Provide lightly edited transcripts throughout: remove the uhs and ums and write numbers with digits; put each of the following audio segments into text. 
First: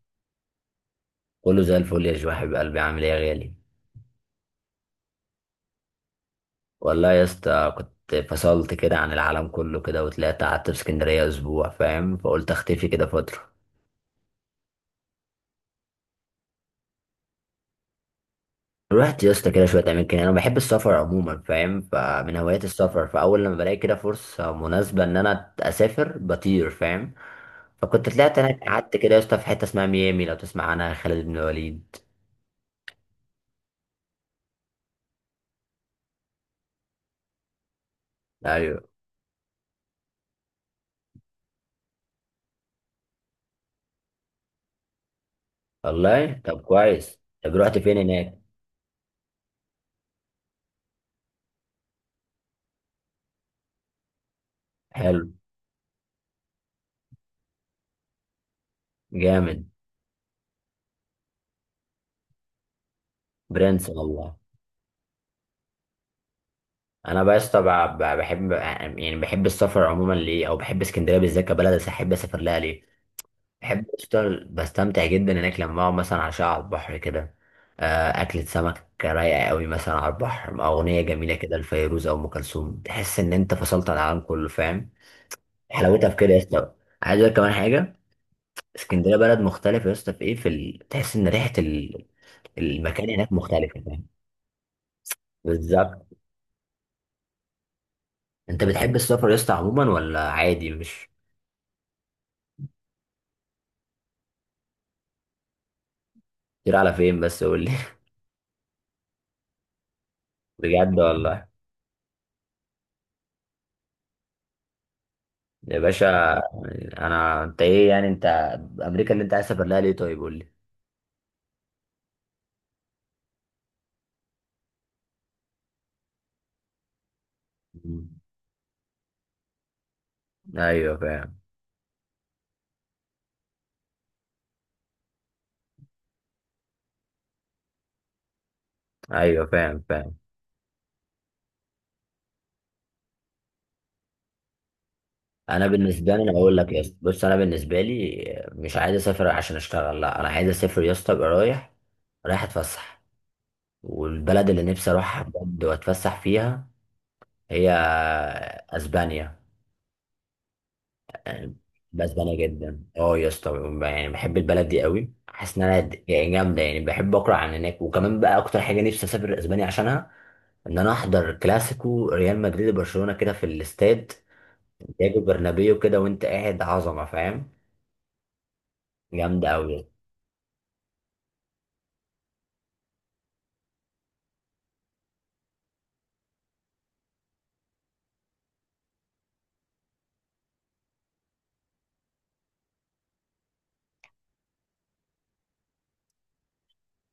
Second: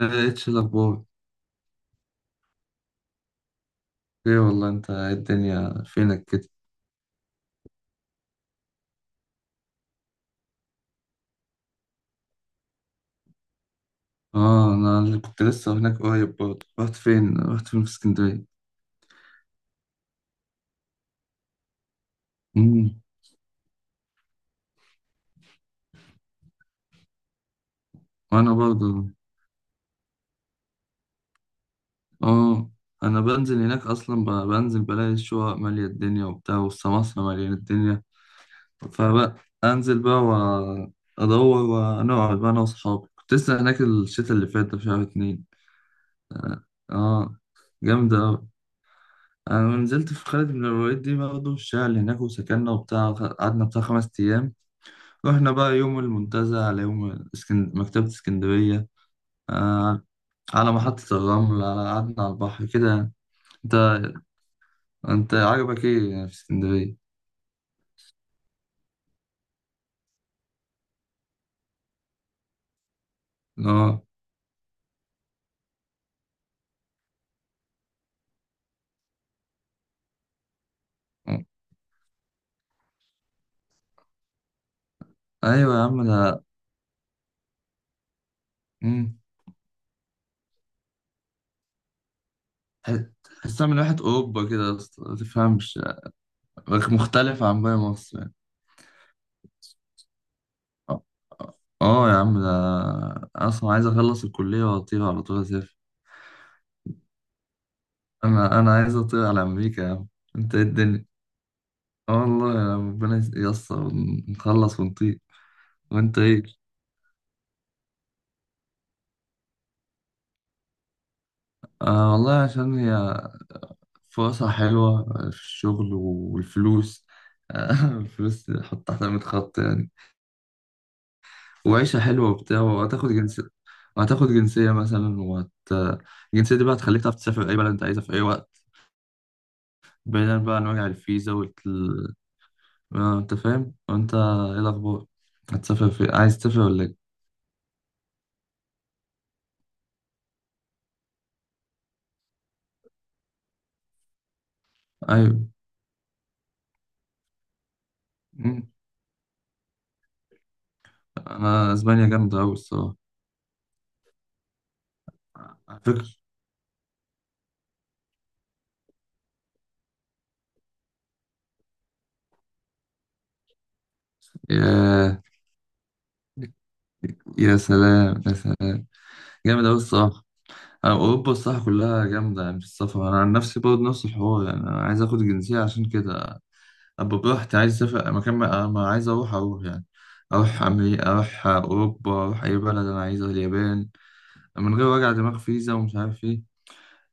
ايش الاخبار؟ كله زي الفل يا جو، حبيب قلبي، عامل ايه يا غالي؟ ايه والله، انت إيه الدنيا فينك كده؟ والله يا اسطى كنت فصلت كده عن العالم كله كده وطلعت قعدت في اسكندريه اسبوع، فاهم، فقلت اختفي كده فتره. اه، انا اللي كنت لسه هناك قريب برضه. رحت فين في اسكندريه. رحت يا اسطى كده شويه اماكن، انا بحب السفر عموما فاهم، فمن هوايات امم. السفر، فاول لما بلاقي كده فرصه مناسبه ان انا اسافر بطير، فاهم. فكنت طلعت وانا هناك قعدت برضه. كده يا اسطى في حته اسمها ميامي، لو تسمع عنها، خالد بن وليد. اه، انا بنزل هناك اصلا، بنزل بلاقي الشقق ماليه الدنيا وبتاع، والسماسره ماليه الدنيا. ايوه فبقى انزل بقى، وادور ونقعد بقى انا واصحابي. كنت لسه هناك الشتا اللي فات ده في شهر اتنين. والله، طب اه، كويس، آه، طب رحت فين جامده هناك؟ أوي. أنا لما نزلت في خالد بن الوليد دي برضه الشغل هناك وسكننا وبتاع، قعدنا بتاع خمس أيام. حلو. رحنا بقى يوم المنتزه، على يوم مكتبة اسكندرية، جامد. آه، على محطة الرمل، على قعدنا على البحر كده. أنت، برنس والله. أنت عجبك إيه يعني في اسكندرية؟ انا بس طبعا بحب يعني، بحب السفر عموما ليه، او بحب اسكندريه بالذات كبلد، احب اسافر لها ليه. بحب آه، اشتغل، بستمتع جدا هناك لما اقعد مثلا عشاء على البحر كده. اكلة سمك رايقه قوي مثلا على البحر مع اغنيه جميله كده لفيروز او ام كلثوم، تحس ان انت فصلت عن العالم كله، فاهم. أيوة يا عم حلاوتها في كده يا ده. اسطى. عايز اقول كمان حاجه. اسكندريه مم. بلد مختلف يا اسطى، في ايه، تحس ان ريحه تح- المكان هناك تحسها من مختلفه، واحد فاهم. أوروبا كده يا اسطى، ما تفهمش. بالظبط. مختلف عن باقي مصر يعني. انت بتحب السفر يا اسطى عموما ولا عادي آه، مش؟ آه يا عم ده. أنا أصلا عايز أخلص الكلية وأطير على طول. كتير، على فين بس قول لي. انا عايز اطير على امريكا يا عم. انت ايه بجد الدنيا؟ والله. اه والله، يا ربنا ييسر ونخلص ونطير. يا باشا. وانت ايه؟ انا انت ايه يعني انت، امريكا اللي انت عايز تسافر لها ليه طيب قول لي. آه والله عشان هي فرصة حلوة في الشغل والفلوس. آه مم. الفلوس حط تحت 100 خط يعني. ايوه فاهم. وعيشة حلوة وبتاع، وهتاخد جنسية، وهتاخد جنسية مثلا، وهت، الجنسية دي بقى هتخليك تعرف تسافر أي بلد أنت عايزها في أي وقت. ايوه فاهم. بعيدا بقى عن وجع الفيزا وال، آه، أنت فاهم؟ وأنت إيه الأخبار؟ انا هتسافر، في بالنسبه لي، انا عايز بقول تسافر لك يا ولا اسطى، إيه؟ بص انا بالنسبه لي مش عايز اسافر عشان اشتغل، لا، انا عايز اسافر يا اسطى ابقى رايح. رايح اتفسح، والبلد اللي نفسي اروحها أيوه، بجد واتفسح فيها هي اسبانيا. انا اسبانيا بسبانيا جامده قوي جدا الصراحه. يا اسطى، يعني بحب البلد دي قوي، حاسس ان انا على فكره. يعني جامده، يعني بحب اقرا عن هناك، وكمان بقى اكتر حاجه نفسي اسافر اسبانيا عشانها، ان انا احضر كلاسيكو ريال مدريد وبرشلونه كده في الاستاد سانتياغو يا، برنابيو كده وانت قاعد عظمه، فاهم. يا سلام يا سلام. جامده جامد قوي قوي. الصراحه. أنا اوروبا الصراحه كلها جامده يعني في السفر. انا عن نفسي برضه نفس الحوار يعني، انا عايز اخد الجنسيه عشان كده ابقى براحتي. عايز اسافر مكان ما، ما عايز، اروح يعني. اروح امريكا، اروح اوروبا، اروح اي بلد انا عايزها، اليابان. من غير وجع دماغ فيزا، ومش عارف ايه.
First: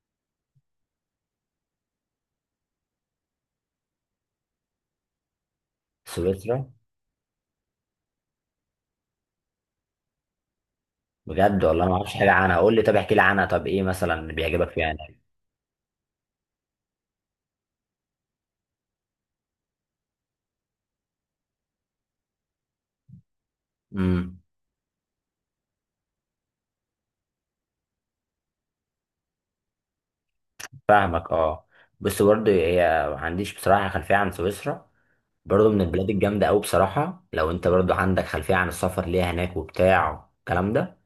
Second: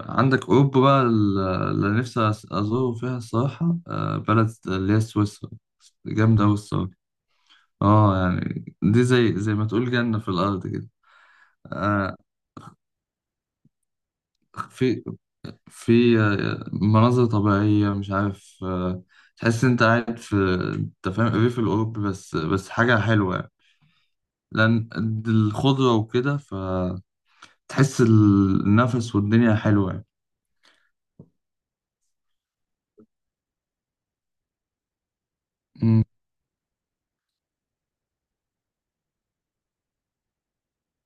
عندك اوروبا بقى، اللي نفسي ازوره فيها الصراحه، آه، بلد اللي هي سويسرا. جامده قوي سويسرا؟ الصراحه. اه يعني دي زي ما تقول جنة في الأرض كده. بجد والله ما اعرفش آه، حاجه عنها، قول لي، طب احكي لي عنها، طب ايه مثلا اللي بيعجبك فيها في هناك؟ في آه، مناظر طبيعية، مش عارف. آه، تحس انت قاعد في، انت فاهم الريف الأوروبي، بس حاجة حلوة يعني. امم. لأن الخضرة وكده، فتحس النفس والدنيا حلوة يعني. فاهمك اه. بس برضه هي، ما عنديش بصراحة خلفية عن سويسرا. برضه من أمم. البلاد الجامدة أوي بصراحة، لو أنت برضه عندك خلفية عن السفر ليها هناك وبتاع الكلام ده.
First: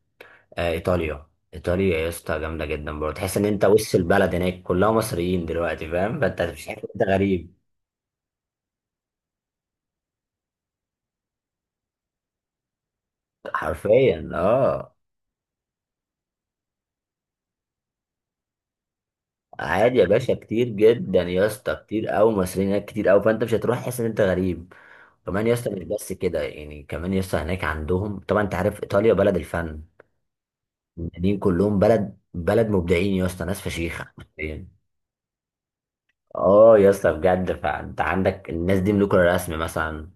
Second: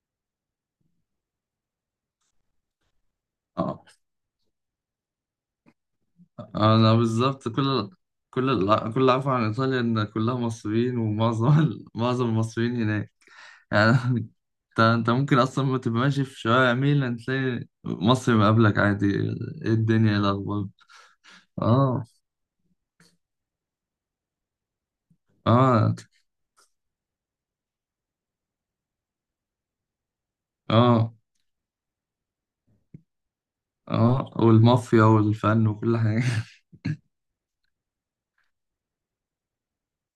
إيطاليا. إيطاليا يا اسطى جامدة جدا، برضه تحس إن أنت آه. وسط البلد هناك كلها مصريين دلوقتي، فاهم، فأنت مش عارف أنا أنت بالظبط، غريب. كل، كل اللي أعرفه عن إيطاليا إن كلها مصريين، ومعظم معظم المصريين هناك يعني. حرفيا انت اه. انت ممكن اصلا ما تبقى ماشي في شوارع ميلان، تلاقي مصر مقابلك عادي. ايه عادي يا الدنيا؟ ايه باشا، كتير الاخبار؟ جدا يا اسطى، اه، كتير أوي مصريين هناك، كتير أوي، فأنت مش هتروح تحس إن أنت غريب. كمان يا اسطى مش اه، بس كده يعني، كمان يا اسطى هناك عندهم، طبعا أنت عارف إيطاليا بلد الفن، اه، المدنيين كلهم بلد مبدعين يا اسطى، ناس فشيخه اه يعني. والمافيا والفن وكل حاجه. اه يا اسطى بجد، فانت عندك الناس دي ملوك الرسم مثلا،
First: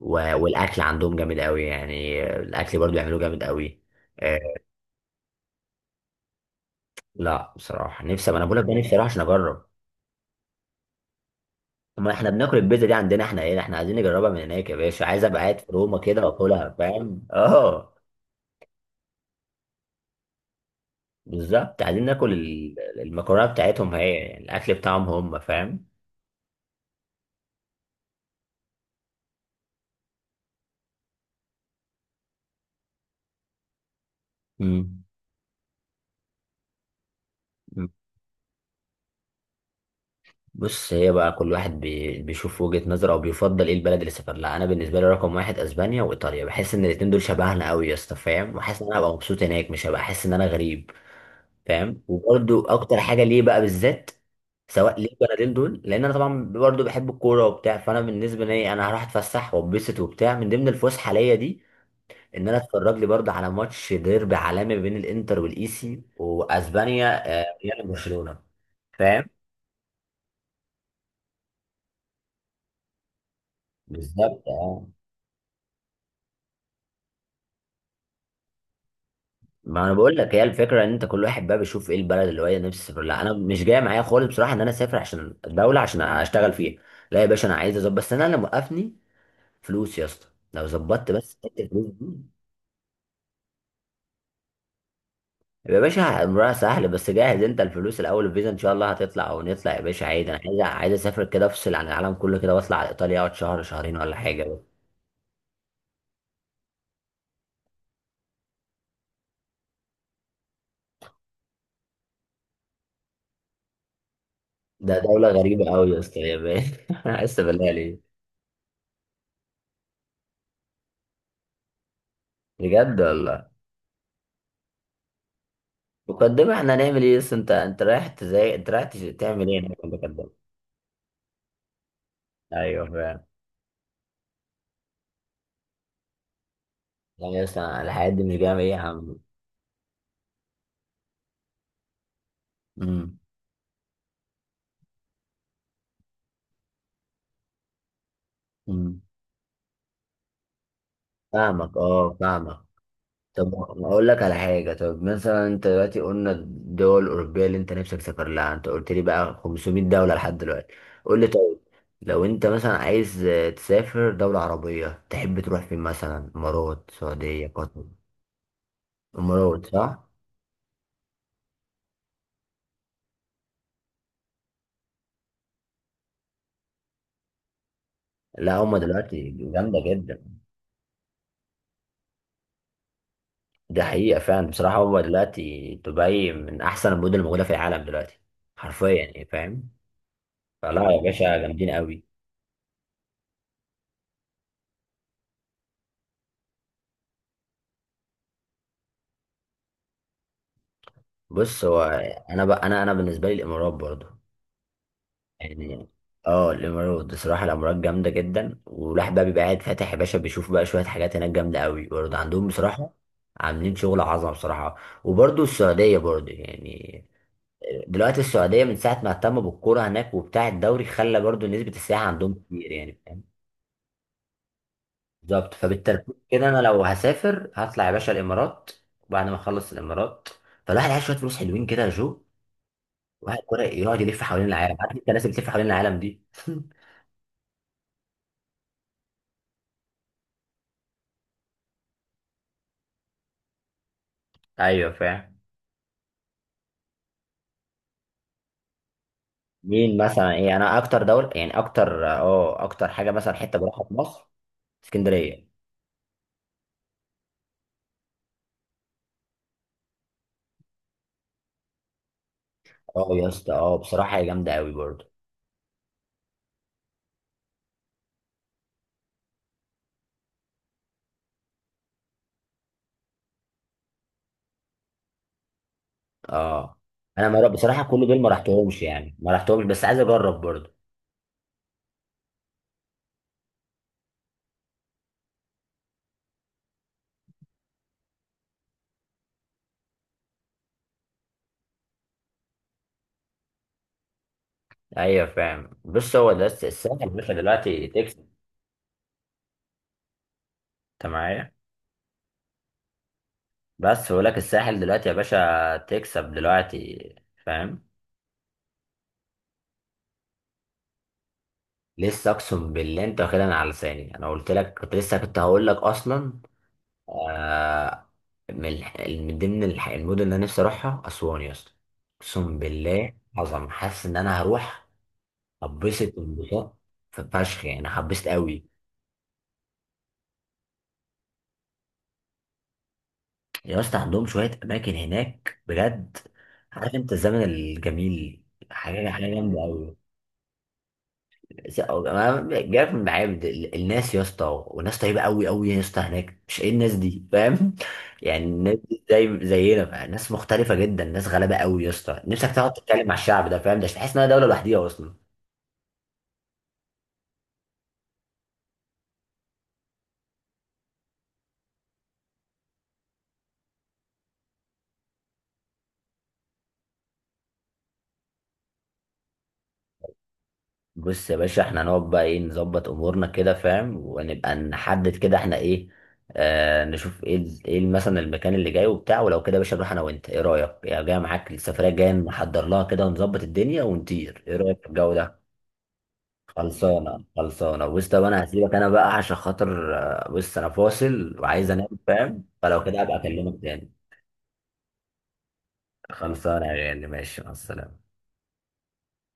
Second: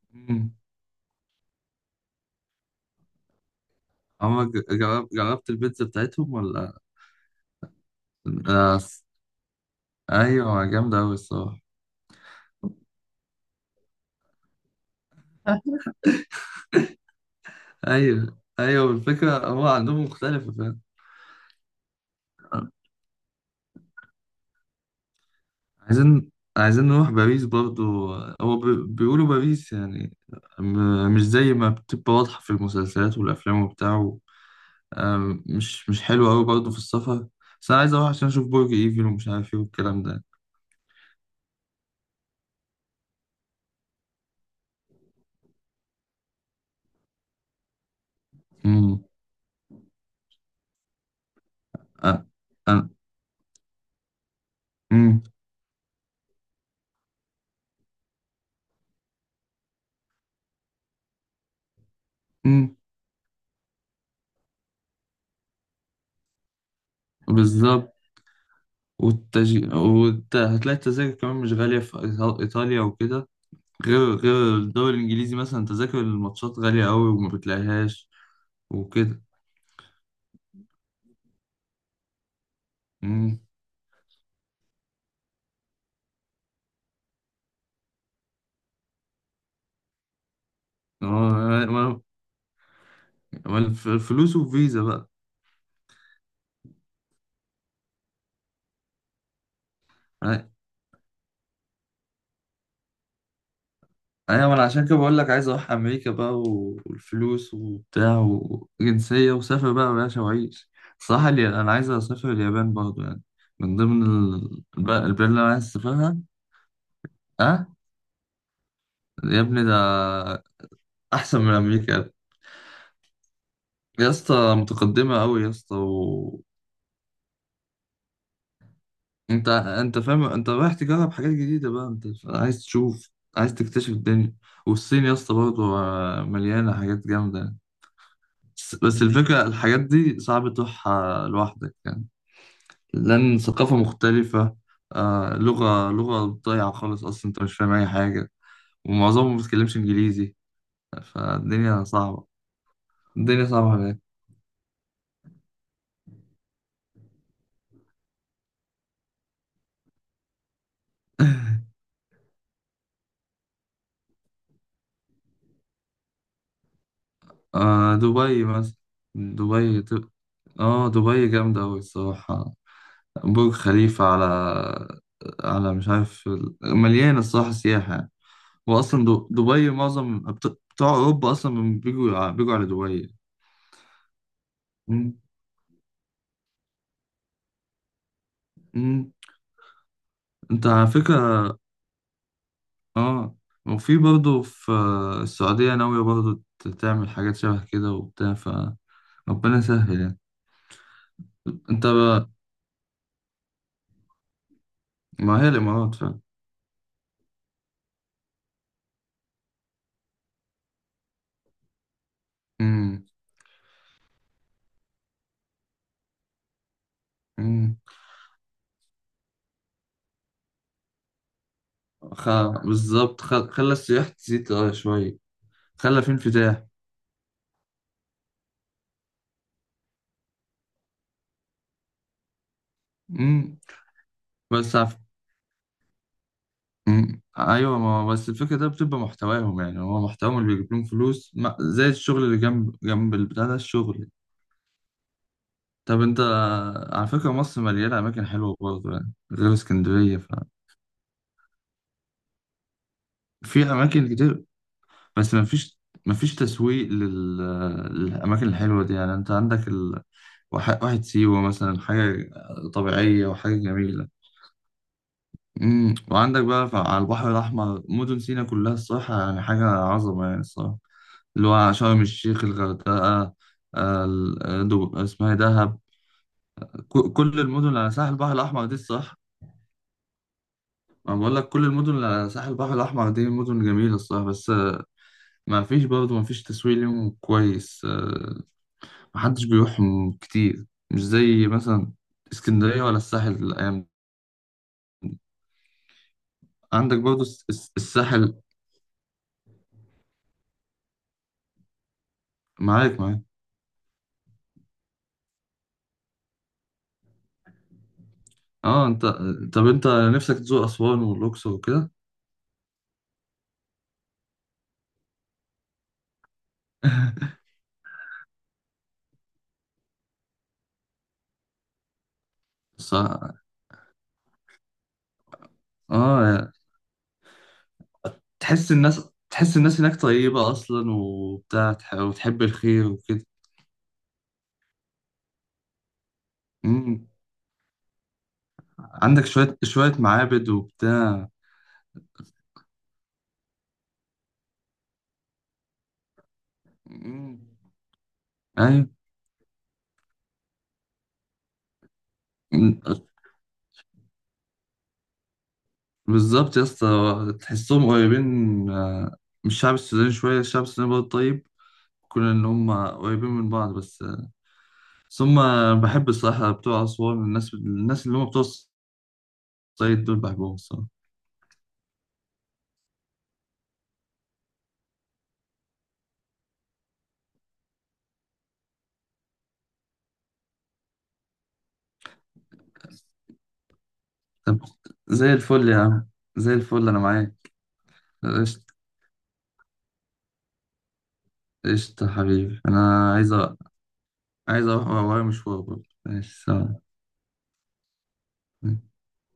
مم. والاكل عندهم جامد قوي يعني، الاكل برضو بيعملوه جامد قوي. آه. عمرك جرب، جربت البيتزا بتاعتهم ولا لا بصراحه نفسي، ما انا بقول لك بقى، لا. نفسي اروح عشان اجرب. ايوه جامده قوي الصراحه. ما احنا بناكل البيتزا دي عندنا احنا، ايه احنا عايزين نجربها من هناك يا باشا، عايز ابقى قاعد في روما كده واكلها، فاهم اه. ايوه، ايوه الفكره هو عندهم مختلفه فاهم. بالظبط، عايزين ناكل المكرونه بتاعتهم، هي يعني الاكل بتاعهم هم، فاهم. عايزين عايزين نروح باريس برضو. هو بيقولوا باريس يعني مش زي ما بتبقى واضحة في المسلسلات والأفلام وبتاع. مم. آم، مش حلو قوي برضه في السفر. بس انا عايز اروح عشان اشوف برج ايفل ومش عارف ايه والكلام ده. بص هي بقى كل واحد بيشوف وجهة نظره، او بيفضل ايه البلد اللي سافر لها. انا بالنسبه لي رقم واحد اسبانيا وايطاليا، بحس ان الاتنين دول شبهنا قوي يا اسطى، فاهم، وحاسس ان انا امم. هبقى مبسوط هناك، مش هبقى حاسس ان انا غريب، فاهم. آه، وبرده آه. اكتر حاجه ليه بقى بالذات، سواء ليه امم. البلدين دول، لان انا طبعا برضه بحب الكوره وبتاع، فانا بالنسبه لي انا هروح اتفسح واتبسط وبتاع، من ضمن الفسحه ليا دي ان انا امم. اتفرج لي برضه على ماتش ديربي عالمي بين الانتر والايسي، واسبانيا ريال بالظبط. وبرشلونه، فاهم. هتلاقي التذاكر كمان مش غالية في إيطاليا وكده. غير بالظبط غير اه. الدوري الإنجليزي مثلا تذاكر الماتشات غالية قوي وما بتلاقيهاش وكده. ما انا بقول لك هي الفكره، ان انت كل واحد بقى بيشوف ايه البلد اللي هو إيه نفسه يسافر لها، انا امم. مش جاي معايا خالص بصراحه ان انا اسافر عشان الدوله عشان اشتغل فيها. لا يا باشا، انا عايز اظبط، بس انا اللي موقفني فلوس يا اسطى، لو ظبطت بس حته اه. الفلوس ما- دي. ما- الفلوس وفيزا بقى. يا باشا امرها سهل، بس جاهز انت الفلوس الاول، الفيزا ان شاء الله هتطلع او نطلع يا باشا عادي، انا عايز اسافر كده، افصل عن العالم كله كده واطلع على ايطاليا، اقعد شهر شهرين ولا ايوه ما حاجه. انا عشان كده بقول لك عايز اروح امريكا بقى، والفلوس وبتاع، وجنسيه، وسافر بقى يا باشا وعيش. صح لي، انا عايز اسافر اليابان برضه يعني، من ضمن ده دوله البلاد اللي انا غريبه عايز قوي يا اسافرها. اسطى يا باشا، عايز اه، بالله ليه؟ يا ابني ده احسن من امريكا. بجد والله. يا اسطى متقدمه قوي يا اسطى و... مقدمة، احنا هنعمل ايه، بس انت رايح تزاي، انت رايح تعمل انت ايه هناك في انت فاهم المقدمة؟ انت رايح تجرب حاجات جديده بقى، انت عايز ايوه تشوف، فعلا. عايز تكتشف الدنيا. والصين يا اسطى برضه آه، مليانه حاجات جامده يعني يعني. مثلا الحاجات دي مش جاية ايه بس يا بس عم؟ الفكرة الحاجات دي صعب تروحها لوحدك يعني، امم. لأن ثقافة مختلفة. آه، لغة ضايعة خالص، أصلا أنت مش فاهم أي حاجة، امم ومعظمهم ما بيتكلمش إنجليزي. فاهمك فالدنيا اه صعبة. فاهمك. الدنيا طب صعبة هناك. اقول لك على حاجة، طب مثلا انت دلوقتي قلنا الدول الأوروبية اللي انت نفسك تسافر لها، انت قلت لي بقى 500 دولة لحد دلوقتي، قول لي طيب، لو انت مثلا عايز تسافر دولة عربية، تحب تروح فين؟ مثلا امارات، سعودية، قطر. آه، دبي مثلا. امارات دبي صح؟ اه دبي جامدة أوي الصراحة. برج خليفة على، على، مش عارف، مليانة الصراحة سياحة يعني. لا هما وأصلا دلوقتي دبي جامدة معظم جدا. بتوع أوروبا أصلا بيجوا على دي حقيقة فعلا بصراحة، هو دبي. دلوقتي دبي من أحسن المدن الموجودة في العالم دلوقتي، حرفيا مم. يعني، فاهم. انت على فلا يا باشا فكرة. جامدين قوي. اه، وفي برضه في السعودية، ناوية برضه تعمل حاجات شبه كده وبتاع، فربنا يسهل يعني. بص هو انت بقى. أنا بقى، أنا بالنسبة لي الإمارات برضو ما هي يعني. الإمارات فعلا. اه الإمارات بصراحة، الإمارات جامدة جدا، والواحد بقى بيبقى قاعد فاتح يا باشا، بيشوف بقى شوية حاجات هناك جامدة قوي برضه عندهم بصراحة. مم. عاملين شغل عظمة بصراحة. وبرضه السعودية برضه يعني، مم. دلوقتي السعودية من ساعة ما اهتموا بالكورة هناك وبتاع الدوري، خلى برضه نسبة السياحة خ... عندهم كتير يعني، بالظبط، فاهم. خلى السياح تزيد اه شوية. بالظبط، خلى في فبالترتيب كده انا انفتاح. لو هسافر هطلع يا باشا الامارات، وبعد ما اخلص الامارات، فالواحد عايز شويه فلوس حلوين كده يا جو، واحد مم. كده يقعد يلف حوالين بس العالم، عارف عف... انت الناس اللي بتلف حوالين العالم دي. مم. ايوه ما هو بس الفكرة ده بتبقى محتواهم يعني، هو محتواهم اللي بيجيب لهم فلوس، ما... زي الشغل اللي جنب جنب البتاع ده الشغل. ايوه فاهم. طب انت، على فكرة مصر مليانة أماكن حلوة برضه يعني غير مين اسكندرية. مثلا؟ ايه انا اكتر دوله يعني، اكتر حاجه مثلا حته ففي بروحها في أماكن مصر؟ كتير، بس اسكندريه. مفيش تسويق للأماكن الحلوة دي يعني. انت عندك ال... واحد واحد سيوة مثلا، حاجة اه طبيعية يا اسطى، وحاجة جميلة. بصراحه هي جامده قوي برضه. امم. وعندك بقى على البحر الأحمر، مدن سيناء كلها الصراحة يعني حاجة عظمة يعني الصراحة، اللي هو شرم الشيخ، الغردقة، آه، اسمها إيه، دهب، اه انا كل مرة المدن اللي بصراحه على كل ساحل دول ما البحر الأحمر دي رحتهمش يعني، الصراحة. ما رحتهمش بس عايز اجرب برضه. ما بقول لك، كل المدن اللي على ساحل البحر الأحمر دي مدن جميلة الصراحة، بس آه، ما فيش برضه، ما فيش تسويق ليهم كويس، آه، ما حدش بيروحهم كتير، مش زي مثلا اسكندرية ولا الساحل الأيام دي. ايوه فاهم، بص هو ده عندك الساحل يا برضه باشا دلوقتي تكسب. الساحل. انت معايا؟ معاك معاك. بس بقول لك الساحل دلوقتي يا باشا تكسب دلوقتي، فاهم. اه انت، طب انت نفسك تزور أسوان والأقصر وكده. لسه، اقسم بالله انت واخدها على لساني، انا قلت لك كنت لسه كنت هقول لك اصلا. آه. من ضمن المدن اللي انا نفسي اروحها اسوان يا اسطى، اقسم بالله صح. عظم، حاسس ان انا هروح هبسط اه، انبساط، في فشخ يعني، هبسط قوي. تحس الناس، تحس الناس هناك طيبة أصلا وبتاع، وتحب الخير وكده. يا اسطى عندهم شويه اماكن هناك بجد، عارف مم. انت الزمن الجميل، حاجه حاجه عندك شوية جامده شوية قوي. معابد وبتاع. بس هو أنا جايلك من المعابد، الناس يا اسطى، وناس طيبه قوي قوي يا اسطى هناك، مش ايه الناس دي، مم. فاهم، يعني الناس أيوة، دي زي زينا بقى، ناس مختلفه جدا، ناس غلابه قوي يا اسطى، نفسك تقعد تتكلم مع الشعب ده، فاهم، ده مش تحس انها دوله لوحديها اصلا. بالظبط يا اسطى، تحسهم قريبين، آه، من الشعب السوداني شوية، الشعب السوداني برضه طيب كون إن هم قريبين من بعض، بس آه، بس هم بحب الصراحة بتوع أسوان، الناس، الناس اللي هم بتوع الصعيد دول بحبهم الصراحة. بص يا باشا احنا هنقعد بقى، ايه، نظبط امورنا كده، فاهم، ونبقى نحدد كده احنا ايه. آه نشوف ايه مثلا المكان اللي جاي وبتاع، ولو كده يا باشا نروح انا وانت، ايه رايك يا جاي معاك السفريه الجايه، نحضر لها كده ونظبط الدنيا ونطير، ايه طب، رايك في الجو زي ده؟ الفل يا عم، زي الفل أنا خلصانه معاك. خلصانه، بص طب انا قشطة. هسيبك انا بقى عشان خاطر، بص انا فاصل وعايز انام، قشطة فاهم، حبيبي، فلو كده أنا هبقى عايز اكلمك تاني. عايز أروح ورايا مشوار برضه. ماشي، خلصانه سلام. يا غالي ماشي، مع السلامه.